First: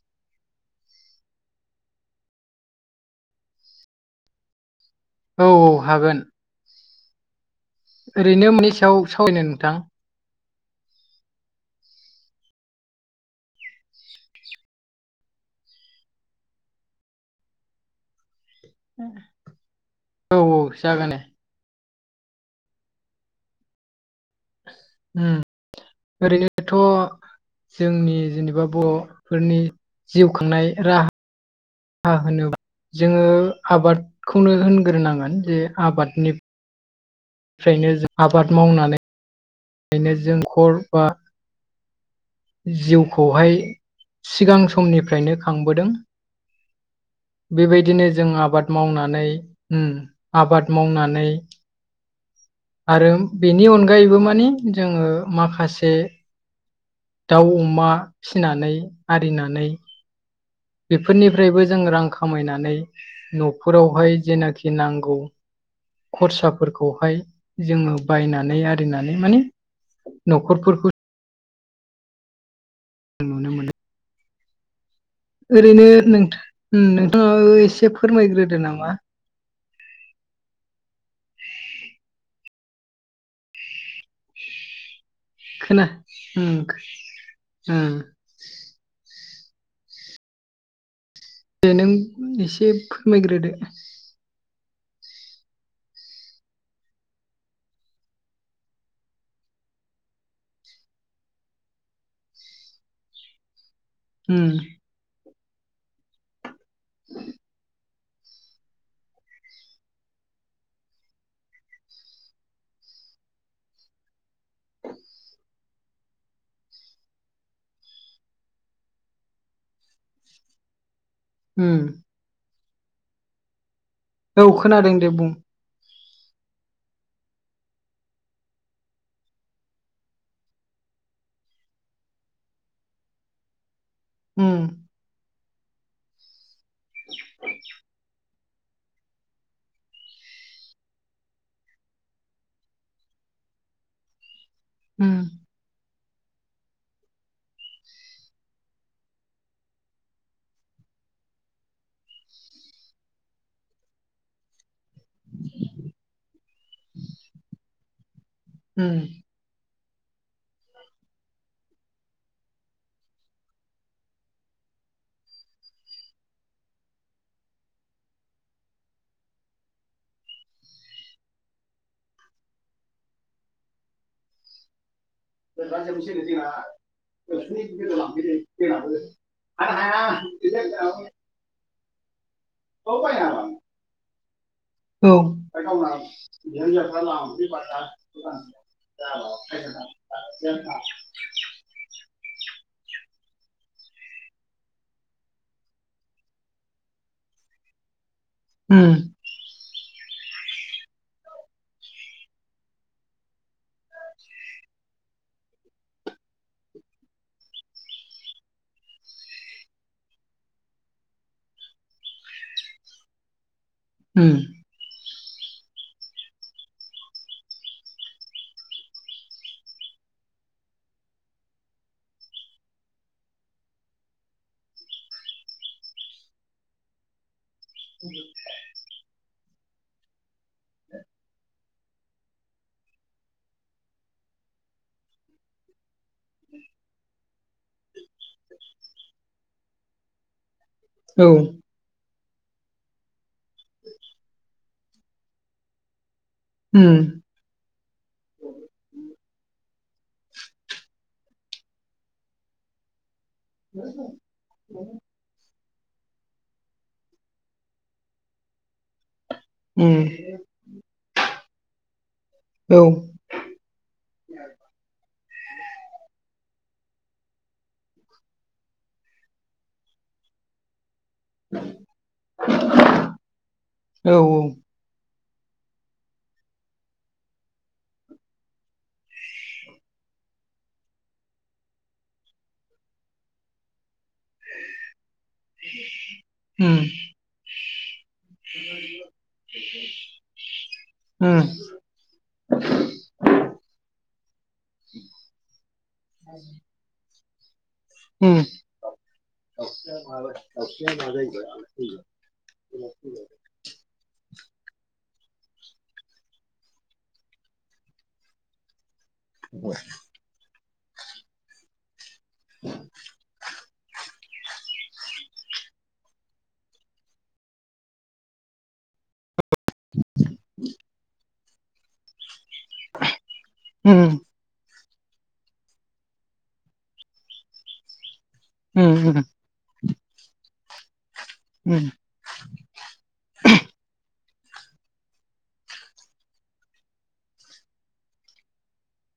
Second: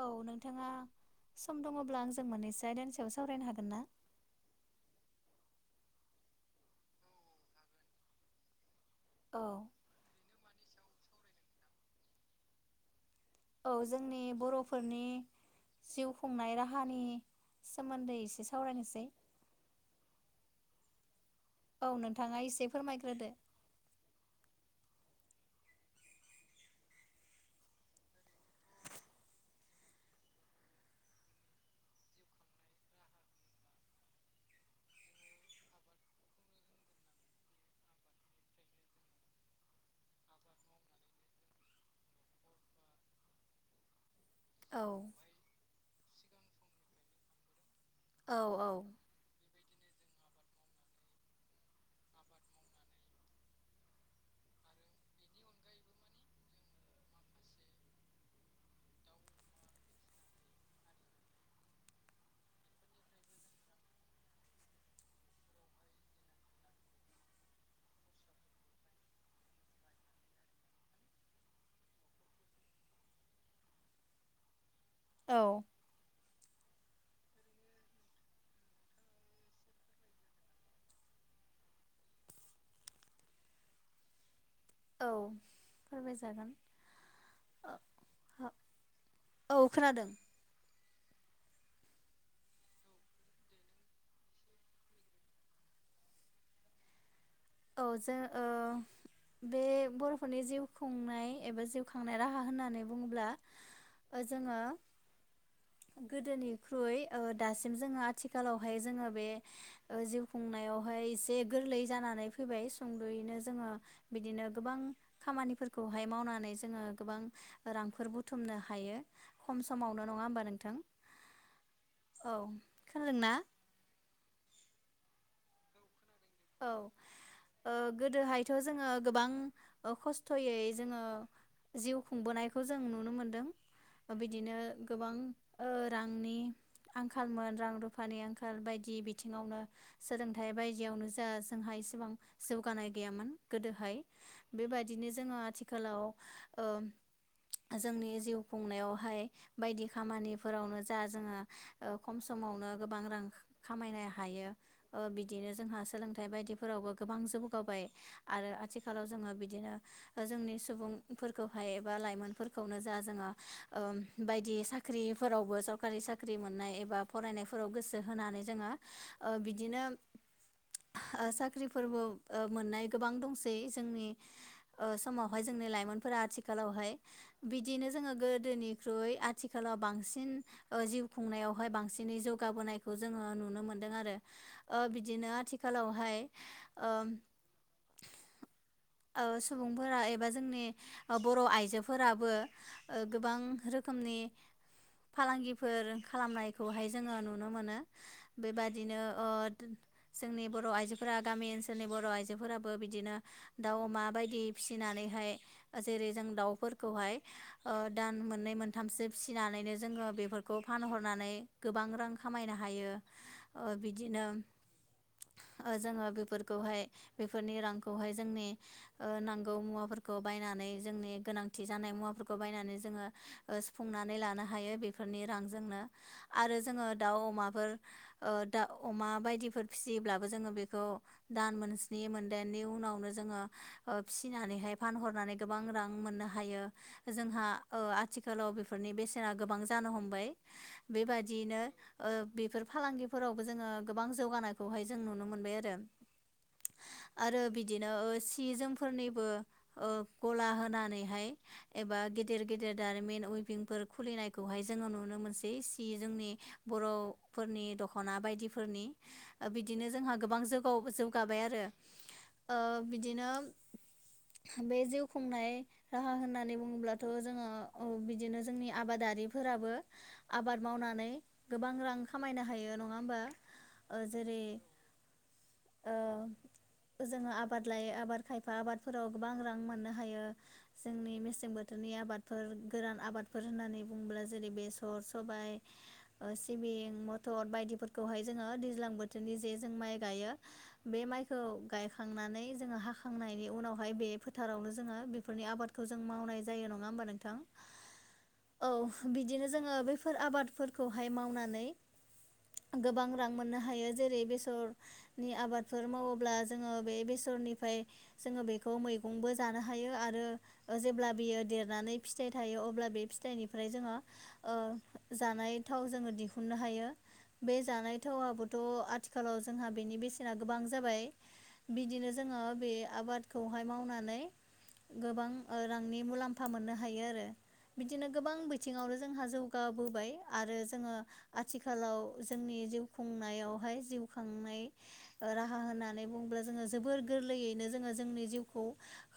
औ नोंथाङा सम दङब्ला आं जों मोननैसो आयदानि सायाव सावरायनो हागोन ना औ औ हागोन ओरैनो मानि सायाव औ सावरायनो नोंथां औ जोंनि बर'फोरनि जिउ खुंनाय राहानि सोमोन्दै एसे सावरायनोसै औ औ जागोन दे औ नोंथाङा एसे फोरमायग्रोदो उम ओरैनोथ' जोंनि जेनेबा बर'फोरनि जिउ खांनाय राहा हा होनोब्ला जोङो आबादखौनो होनग्रोनांगोन जे आबादनि ओफ्रायनो जों आबाद मावनानै नो जोंखर बा जिउखौहाय सिगां औ समनिफ्रायनो थांबोदों बेबायदिनो जों औ औ आबाद मावनानै आबाद मावनानै आरो बेनि अनगायैबो माने जोङो माखासे दाउ अमा फिसिनानै आरिनानै बेफोरनिफ्रायबो जों रां खामायनानै न'फोरावहाय जेनाखि नांगौ खरसाफोरखौहाय जोङो बायनानै आरिनानै माने न'खरफोरखौ जों नुनो मोनो ओरैनो नोंथाङाबो एसे फोरमायग्रोदो नामा औ खोना फोरमाय उम जागोन उम औ खोनादों दे नों एसे फोरमायग्रोदो औ जों बे बर'फोरनि जिउ खुंनाय एबा जिउ खांनाय राहा होननानै बुङोब्ला उम जोङो गोदोनिख्रुइ दासिम जोङो आथिखालावहाय जोङो बे ओ जिउ खुंनायावहाय एसे गोरलै जानानै फैबाय सुंद'यैनो जोङो बिदिनो गोबां खामानिफोरखौहाय मावनानै जोङो गोबां रांफोर बुथुमनो हायो खम समावनो नङा होमबा नोंथां उम औ खोनादोंना औ खोनादों दे बुं औ गोदोहायथ' जोङो गोबां खस्थ'यै जोङो जिउ खुंबोनायखौ जों नुनो मोनदों उम बिदिनो गोबां रांनि आंखालमोन रां रुफानि आंखाल बायदि बिथिङावनो सोलोंथाइ बायदियावनो जोंहा इसेबां जौगानाय गैयामोन गोदोहाय बेबायदिनो उम जोङो आथिखाल आथिखालाव जोंनि जिउ खुंनायावहाय बायदि खामानिफोरावनो जा जोङो खम समावनो गोबां रां खामायनो हायो बिदिनो जोंहा सोलोंथाइ बायदिफोरावबो गोबां जौगाबाय आरो उम आथिखालाव जोङो बिदिनो जोंनि सुबुंफोरखौहाय एबा लाइमोनफोरखौनो जा जोङो बायदि साख्रि साख्रिफोरावबो सरकारि साख्रि मोननाय एबा फरायनायफोराव गोसो होनानै जोङो बिदिनो साख्रिफोरबो मोननाय गोबां दंसै जोंनि समावहाय जोंनि लाइमोनफोरा आथिखालावहाय बिदिनो जोङो गोदोनिख्रुइ आ आथिखालाव बांसिन ओ जिउ खुंनायावहाय बांसिनै जौगाबोनायखौ जोङो नुनो मोनदों आरो ओ बिदिनो आथि [unintelligible] सुबुंफोरा एबा जोंनि बर' आइजोफोराबो ओ गोबां रोखोमनि फालांगिफोर खालामनायखौहाय जोङो नुनो मोनो उम बेबादिनो ओ जोंनि बर' आइजोफोरा गामि ओनसोलनि बर' आइजोफोराबो बिदिनो दाउ अमा बायदि फिसिनानैहाय जेरै जों दाउफोरखौहाय ओ दान मोननै मोनथामसो फिसिनानैनो जोङो बेफोरखौ फानहरनानै गोबां रां खामायनो हायो ओ बिदिनो उम ओ जोङो बेफोरखौहाय बेफोरनि रांखौहाय जोंनि ओ नांगौ मुवाफोरखौ बायनानै जोंनि गोनांथि जानाय मुवाफोरखौ बायनानै जोङो ओ सुफुंनानै लानो हायो बेफोरनि रांजोंनो आरो जोङो दाउ अमाफोर ओ दाउ अमा बायदिफोर फिसियोब्लाबो जोङो बेखौ दान मोनस्नि मोनदाइनि उनावनो जोङो ओ फिसिनानैहाय फानहरनानै गोबां रां मोननो हायो जोंहा ओ आथिखालाव बेफोरनि बेसेना गोबां जानो हमबाय औ बेबायदियैनो ओ बेफोर फालांगिफोरावबो जोङो गोबां जौगानाय खौहाय जों नुनो मोनबाय आरो होम आरो बिदिनो ओ सि जोमफोरनिबो ओ गला होनानैहाय एबा गेदेर गेदेर दारिमिन उइभिंफोर खुलिनायखौहाय जोङो नुनो मोनसै सि जोमनि बर'फोरनि दख'ना बायदिफोरनि बिदिनो उम जोंहा गोबां जौ औ जौगाबाय आरो औ बिदिनो बे जिउ खुंनाय राहा होननानै बुङोब्लाथ' जोङो ओ बिदिनो जोंनि आबादारिफोराबो आबाद मावनानै गोबां रां खामायनो हायो नङा होमबा ओ औ जेरै ओ जोंहा आबाद लायै आबाद खायफा आबाद फोराव गोबां रां मोननो हायो। जोंनि मेसें बोथोरनि आबादफोर गोरान आबादफोर होननानै बुङोब्ला जेरै बेसर सबाइ ओ उम सिबिं मथर बायदिफोरखौहाय जोङो दैज्लां बोथोर [unintelligible] जे जों माइ गायो बे उम माइखौ गायखांनानै जोङो हाखांनायनि उनावहाय बे फोथारावनो जोङो बेफोरनि आबादखौ जों मावनाय जायो नङा होनबा नोंथां उम औ बिदिनो जोङो बैफोर आबादफोरखौहाय मावनानै गोबां रां मोननो हायो जेरै बेसर नि आबादफोर मावोब्ला जोङो बे बेसरनिफ्राय जोङो बेखौ मैगंबो जानो हायो आरो जेब्ला बियो देरनानै फिथाइ थायो अब्ला बे फिथाइनिफ्राय जोङो ओ जानाय थाव जोङो दिहु खुंनो हायो बे जानाय थावाबोथ' आथि आथिखालाव जोंहा बेनि बेसेना गोबां जाबाय बिदिनो जोङो बे आबाद खौहाय उम मावनानै गोबां रांनि मुलाम्फा मोननो हायो आरो बिदिनो गोबां उम बिथिङावनो उम जोंहा जौ गाबोबाय आरो जोङो उम आथिखालाव जोंनि जिउ खुं नायावहाय जिउ खांनाय ओ राहा होननानै बुङोब्ला जोङो जोबोर गोरलैयैनो जोङो जोंनि जिउखौ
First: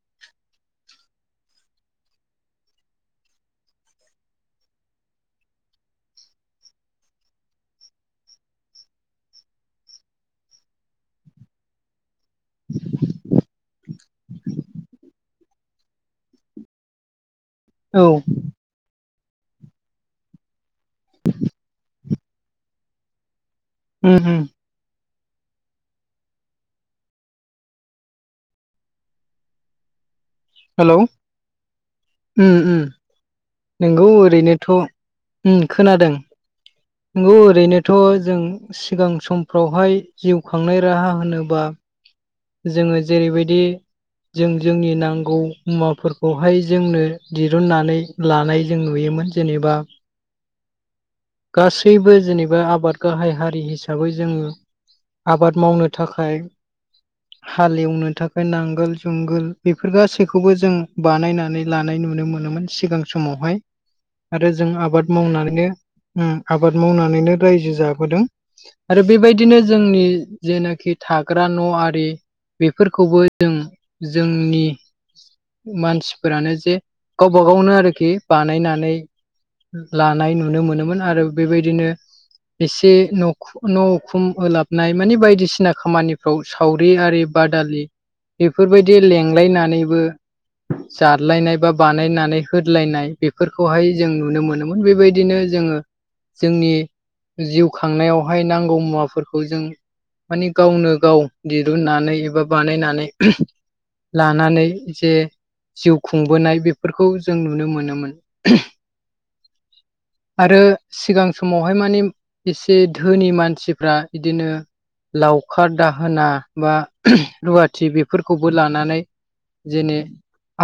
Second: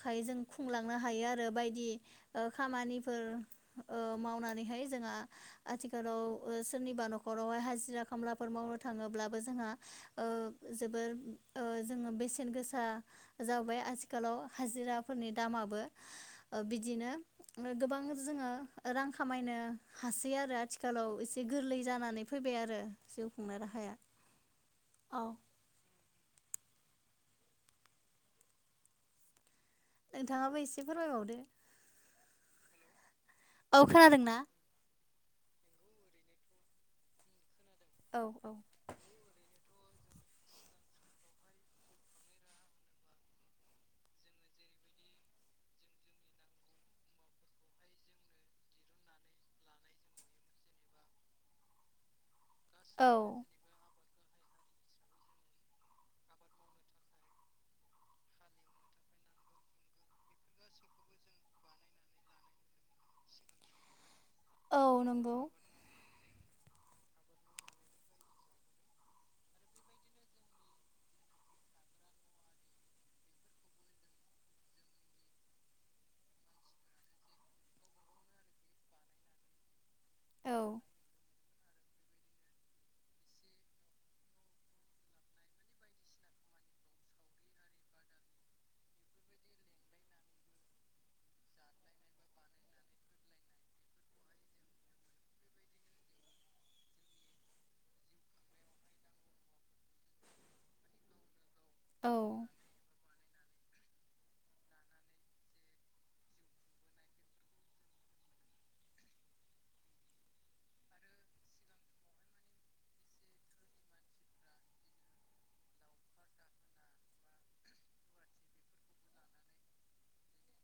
खाय जों खुंलांनो हायो आरो बायदि ओ खामानिफोर ओ मावनानैहाय जोंहा आथिखालाव ओ सोरनिबा न'खरावहाय हाजिरा खामलाफोर मावो थाङोब्लाबो जोंहा ओ जोबोर ओ जोङो बेसे बेसेन गोसा जाबाय आजिखालाव हाजिराफोरनि दामाबो ओ बिदिनो गोबां औ जोङो रां खामायनो हासै आरो आथिखालाव एसे गोरलै जानानै फैबाय आरो खुंनाय राहाया उम उम। औ। नोंथाङाबो एसे हेलौ उम फोरमायबावदो। उम औ नोंगौ खोनादोंना? ओरैनोथ' उम खोनादों। नंगौ ओरैनोथ' औ जों औ सिगां समफ्रावहाय जिउ खांनाय राहा होनोब्ला जोङो जेरैबायदि जों जोंनि नांगौ मुवाफोरखौहाय जोंनो दिरुननानै लानाय जों नुयोमोन जेनेबा गासैबो जेनेबा आबाद औ गाहाय हारि हिसाबै हिसाबै जोङो आबाद मावनो थाखाय हालेवनो थाखाय नांगोल जुंगोल बेफोर गासैखौबो जों बानायनानै लानाय नुनो मोनोमोन। सिगां समावहाय आरो जों औ आबाद नंगौ मावनानैनो उम आबाद मावनानैनो रायजो जाबोदों। आरो बेबायदिनो जोंनि जेनाखि थाग्रा न' आरि बेफोरखौबो जों जोंनि मानसिफोरानो जे गावबा गावनो आरोखि बानायनानै लानाय औ नुनो मोनोमोन आरो बेबायदिनो एसे न'ख न' खुम ओलाबनाय मानि बायदिसिना खामानिफ्राव सावरि आरि बादालि बेफोरबायदि लेंलायनानैबो जादलायनाय बा बानायनानै होदलायनाय बेफोरखौहाय जों नुनो मोनोमोन बेबायदिनो जोङो जोंनि जिउ खांनायावहाय नांगौ मुवाफोरखौ जों माने गावनो गाव औ दिरुननानै एबा बानायनानै लानानै जे जिउ खुंबोनाय बेफोरखौ जों नुनो मोनोमोन उमह। आरो सिगां समावहाय माने एसे धोनि मानसिफ्रा इदिनो लावखार दाहोना बा रुवाथि बेफोरखौबो लानानै जेने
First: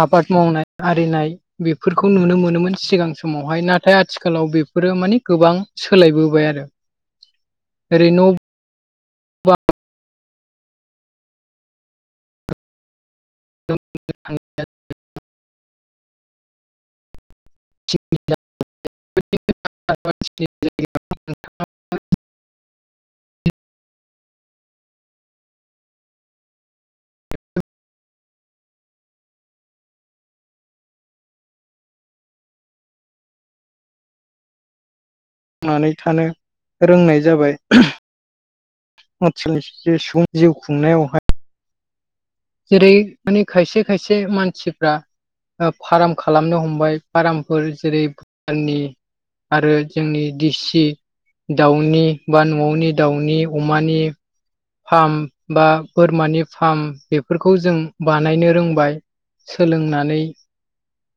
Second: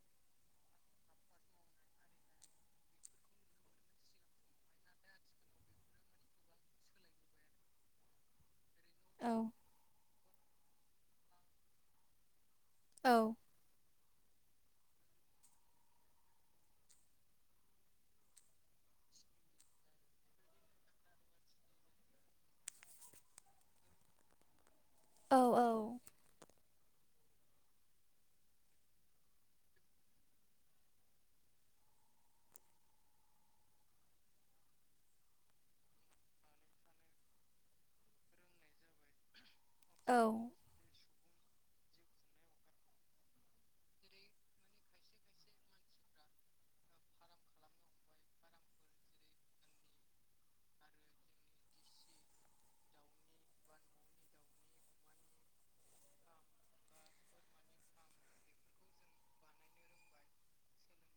आबाद मावनाय आरिनाय बेफोरखौ नुनो मोनोमोन सिगां समावहाय नाथाय आथिखालाव बेफोरो मानि गोबां सोलायबोबाय आरो ओरै न' औ। औ। [inaudible] [inaudible] औ औ। नानै थानो रोंनाय जाबाय उमह। [unintelligible] सुबुं जिउ औ खुंनायावहाय जेरै माने खायसे खायसे मानसिफ्रा ओ फार्म खालामनो हमबाय फार्मफोर जेरै भुटाननि आरो जोंनि दिसि दाउनि बा न'आवनि दाउनि अमानि फार्म बा बोरमानि फार्म बेफोरखौ जों बानायनो रोंबाय। सोलोंनानै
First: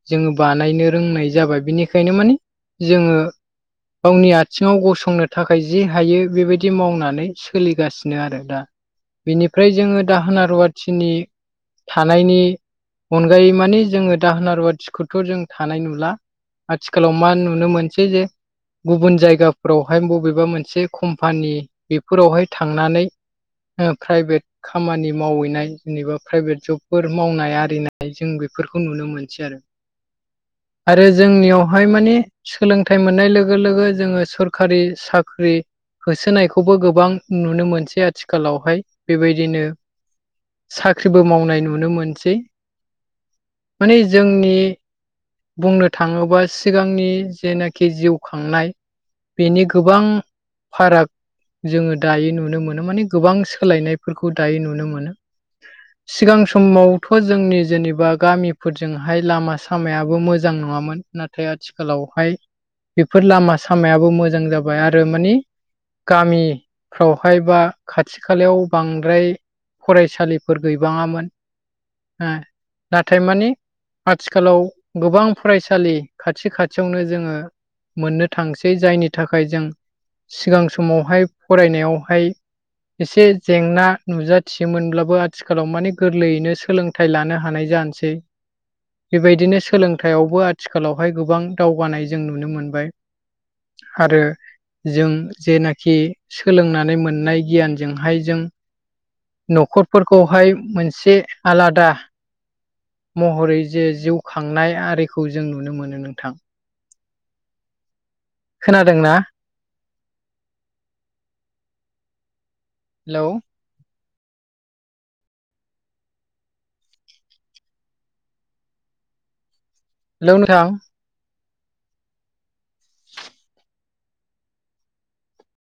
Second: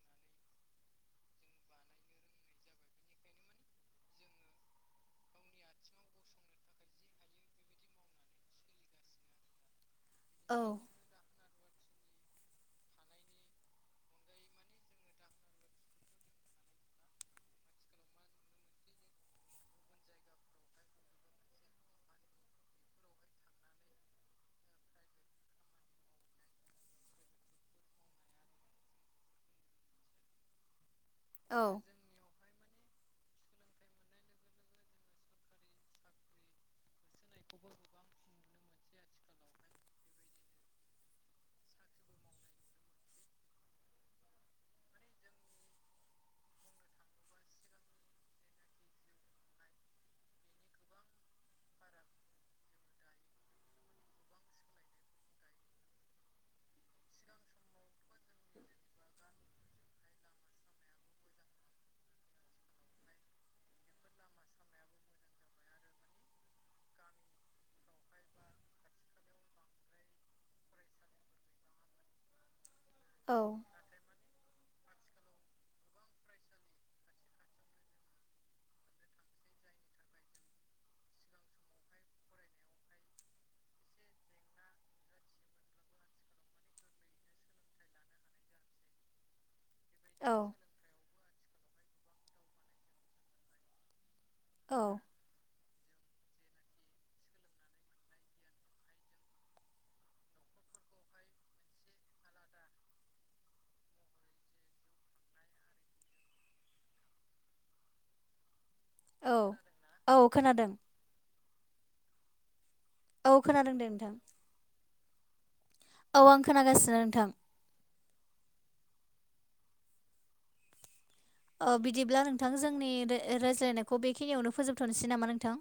जोङो बानायनो रोंनाय जाबाय बिनिखायनो माने जोङो गावनि आथिङाव गसंनो थाखाय जि हायो बेबायदि मावनानै सोलिगासिनो। नो आरो दा बिनिफ्राय जोङो दाहोना रुवाथिनि थानायनि अनगायै आथिखालाव मा नुनो मोनसै जे गुबुन जायगाफोरावहाय बबेबा मोनसे कम्पानि बेफोरावहाय थांनानै प्राइभेट खामानि मावहैनाय जेनेबा प्राइभेट जबफोर मावनाय आरिनाय जों बेफोरखौ नुनो मोनसै आरो आरो औ जोंनियावहाय माने सोलोंथाइ मोननाय लोगो लोगो जोंङो सरखारि साख्रि होसोनायखौबो गोबां नुनो मोनसै आरो आथिखालावहाय बेबायदिनो साख्रिबो मावनाय नुनो मोनसै माने जोंनि बुंनो थांङोबा सिगांनि जेनाखि जिउ खांनाय बेनि गोबां फाराग जोंङो दायो नुनो मोनो माने गोबां सोलायनायफोरखौ दायो नुनो मोनो सिगां समावथ' जोंनि जेनेबा गामिफोरजोंहाय लामा सामायाबो मोजां नङामोन नाथाय आथिखालावहाय बेफोर लामा सामायाबो मोजां जाबाय आरो मानिे गामि फावहाय बा खाथि खालायाव बांद्राय फरायसालिफोर गैबाङामोन नाथाय मानि औ आथिखालाव गोबां फरायसालि खाथि खाथियावनो जोंङो मोननो थांसै जायनि थाखाय जों सिगां समावहाय फरायनायावहाय एसे जेंना नुजाथियोमोनब्लाबो आथिखालाव माने गोरलैयैनो सोलों फोथाय लानो हानाय जानोसै बेबायदिनो सोलों औ फथायावबो आथिखालावहाय गोबां दावगानाय जों नुनो मोनबाय आरो औ। जों जेनाखि सोलोंनानै मोननाय गियानजोंहाय जों न'खरफोरखौहाय मोनसे आलादा महरै जे जिउ खांनाय आरिखौ जों नुनो मोनो नोंथां खोनादों ना औ औ खोनादों हेलौ औ खोनादों दे नोंथां औ आं खोनागासिनो नोंथां हेलौ नोंथां बिदिब्ला नोंथां जोंनि रायज्लायनायखौ बेखिनियावनो फोजोबथ'नोसै नामा नोंथां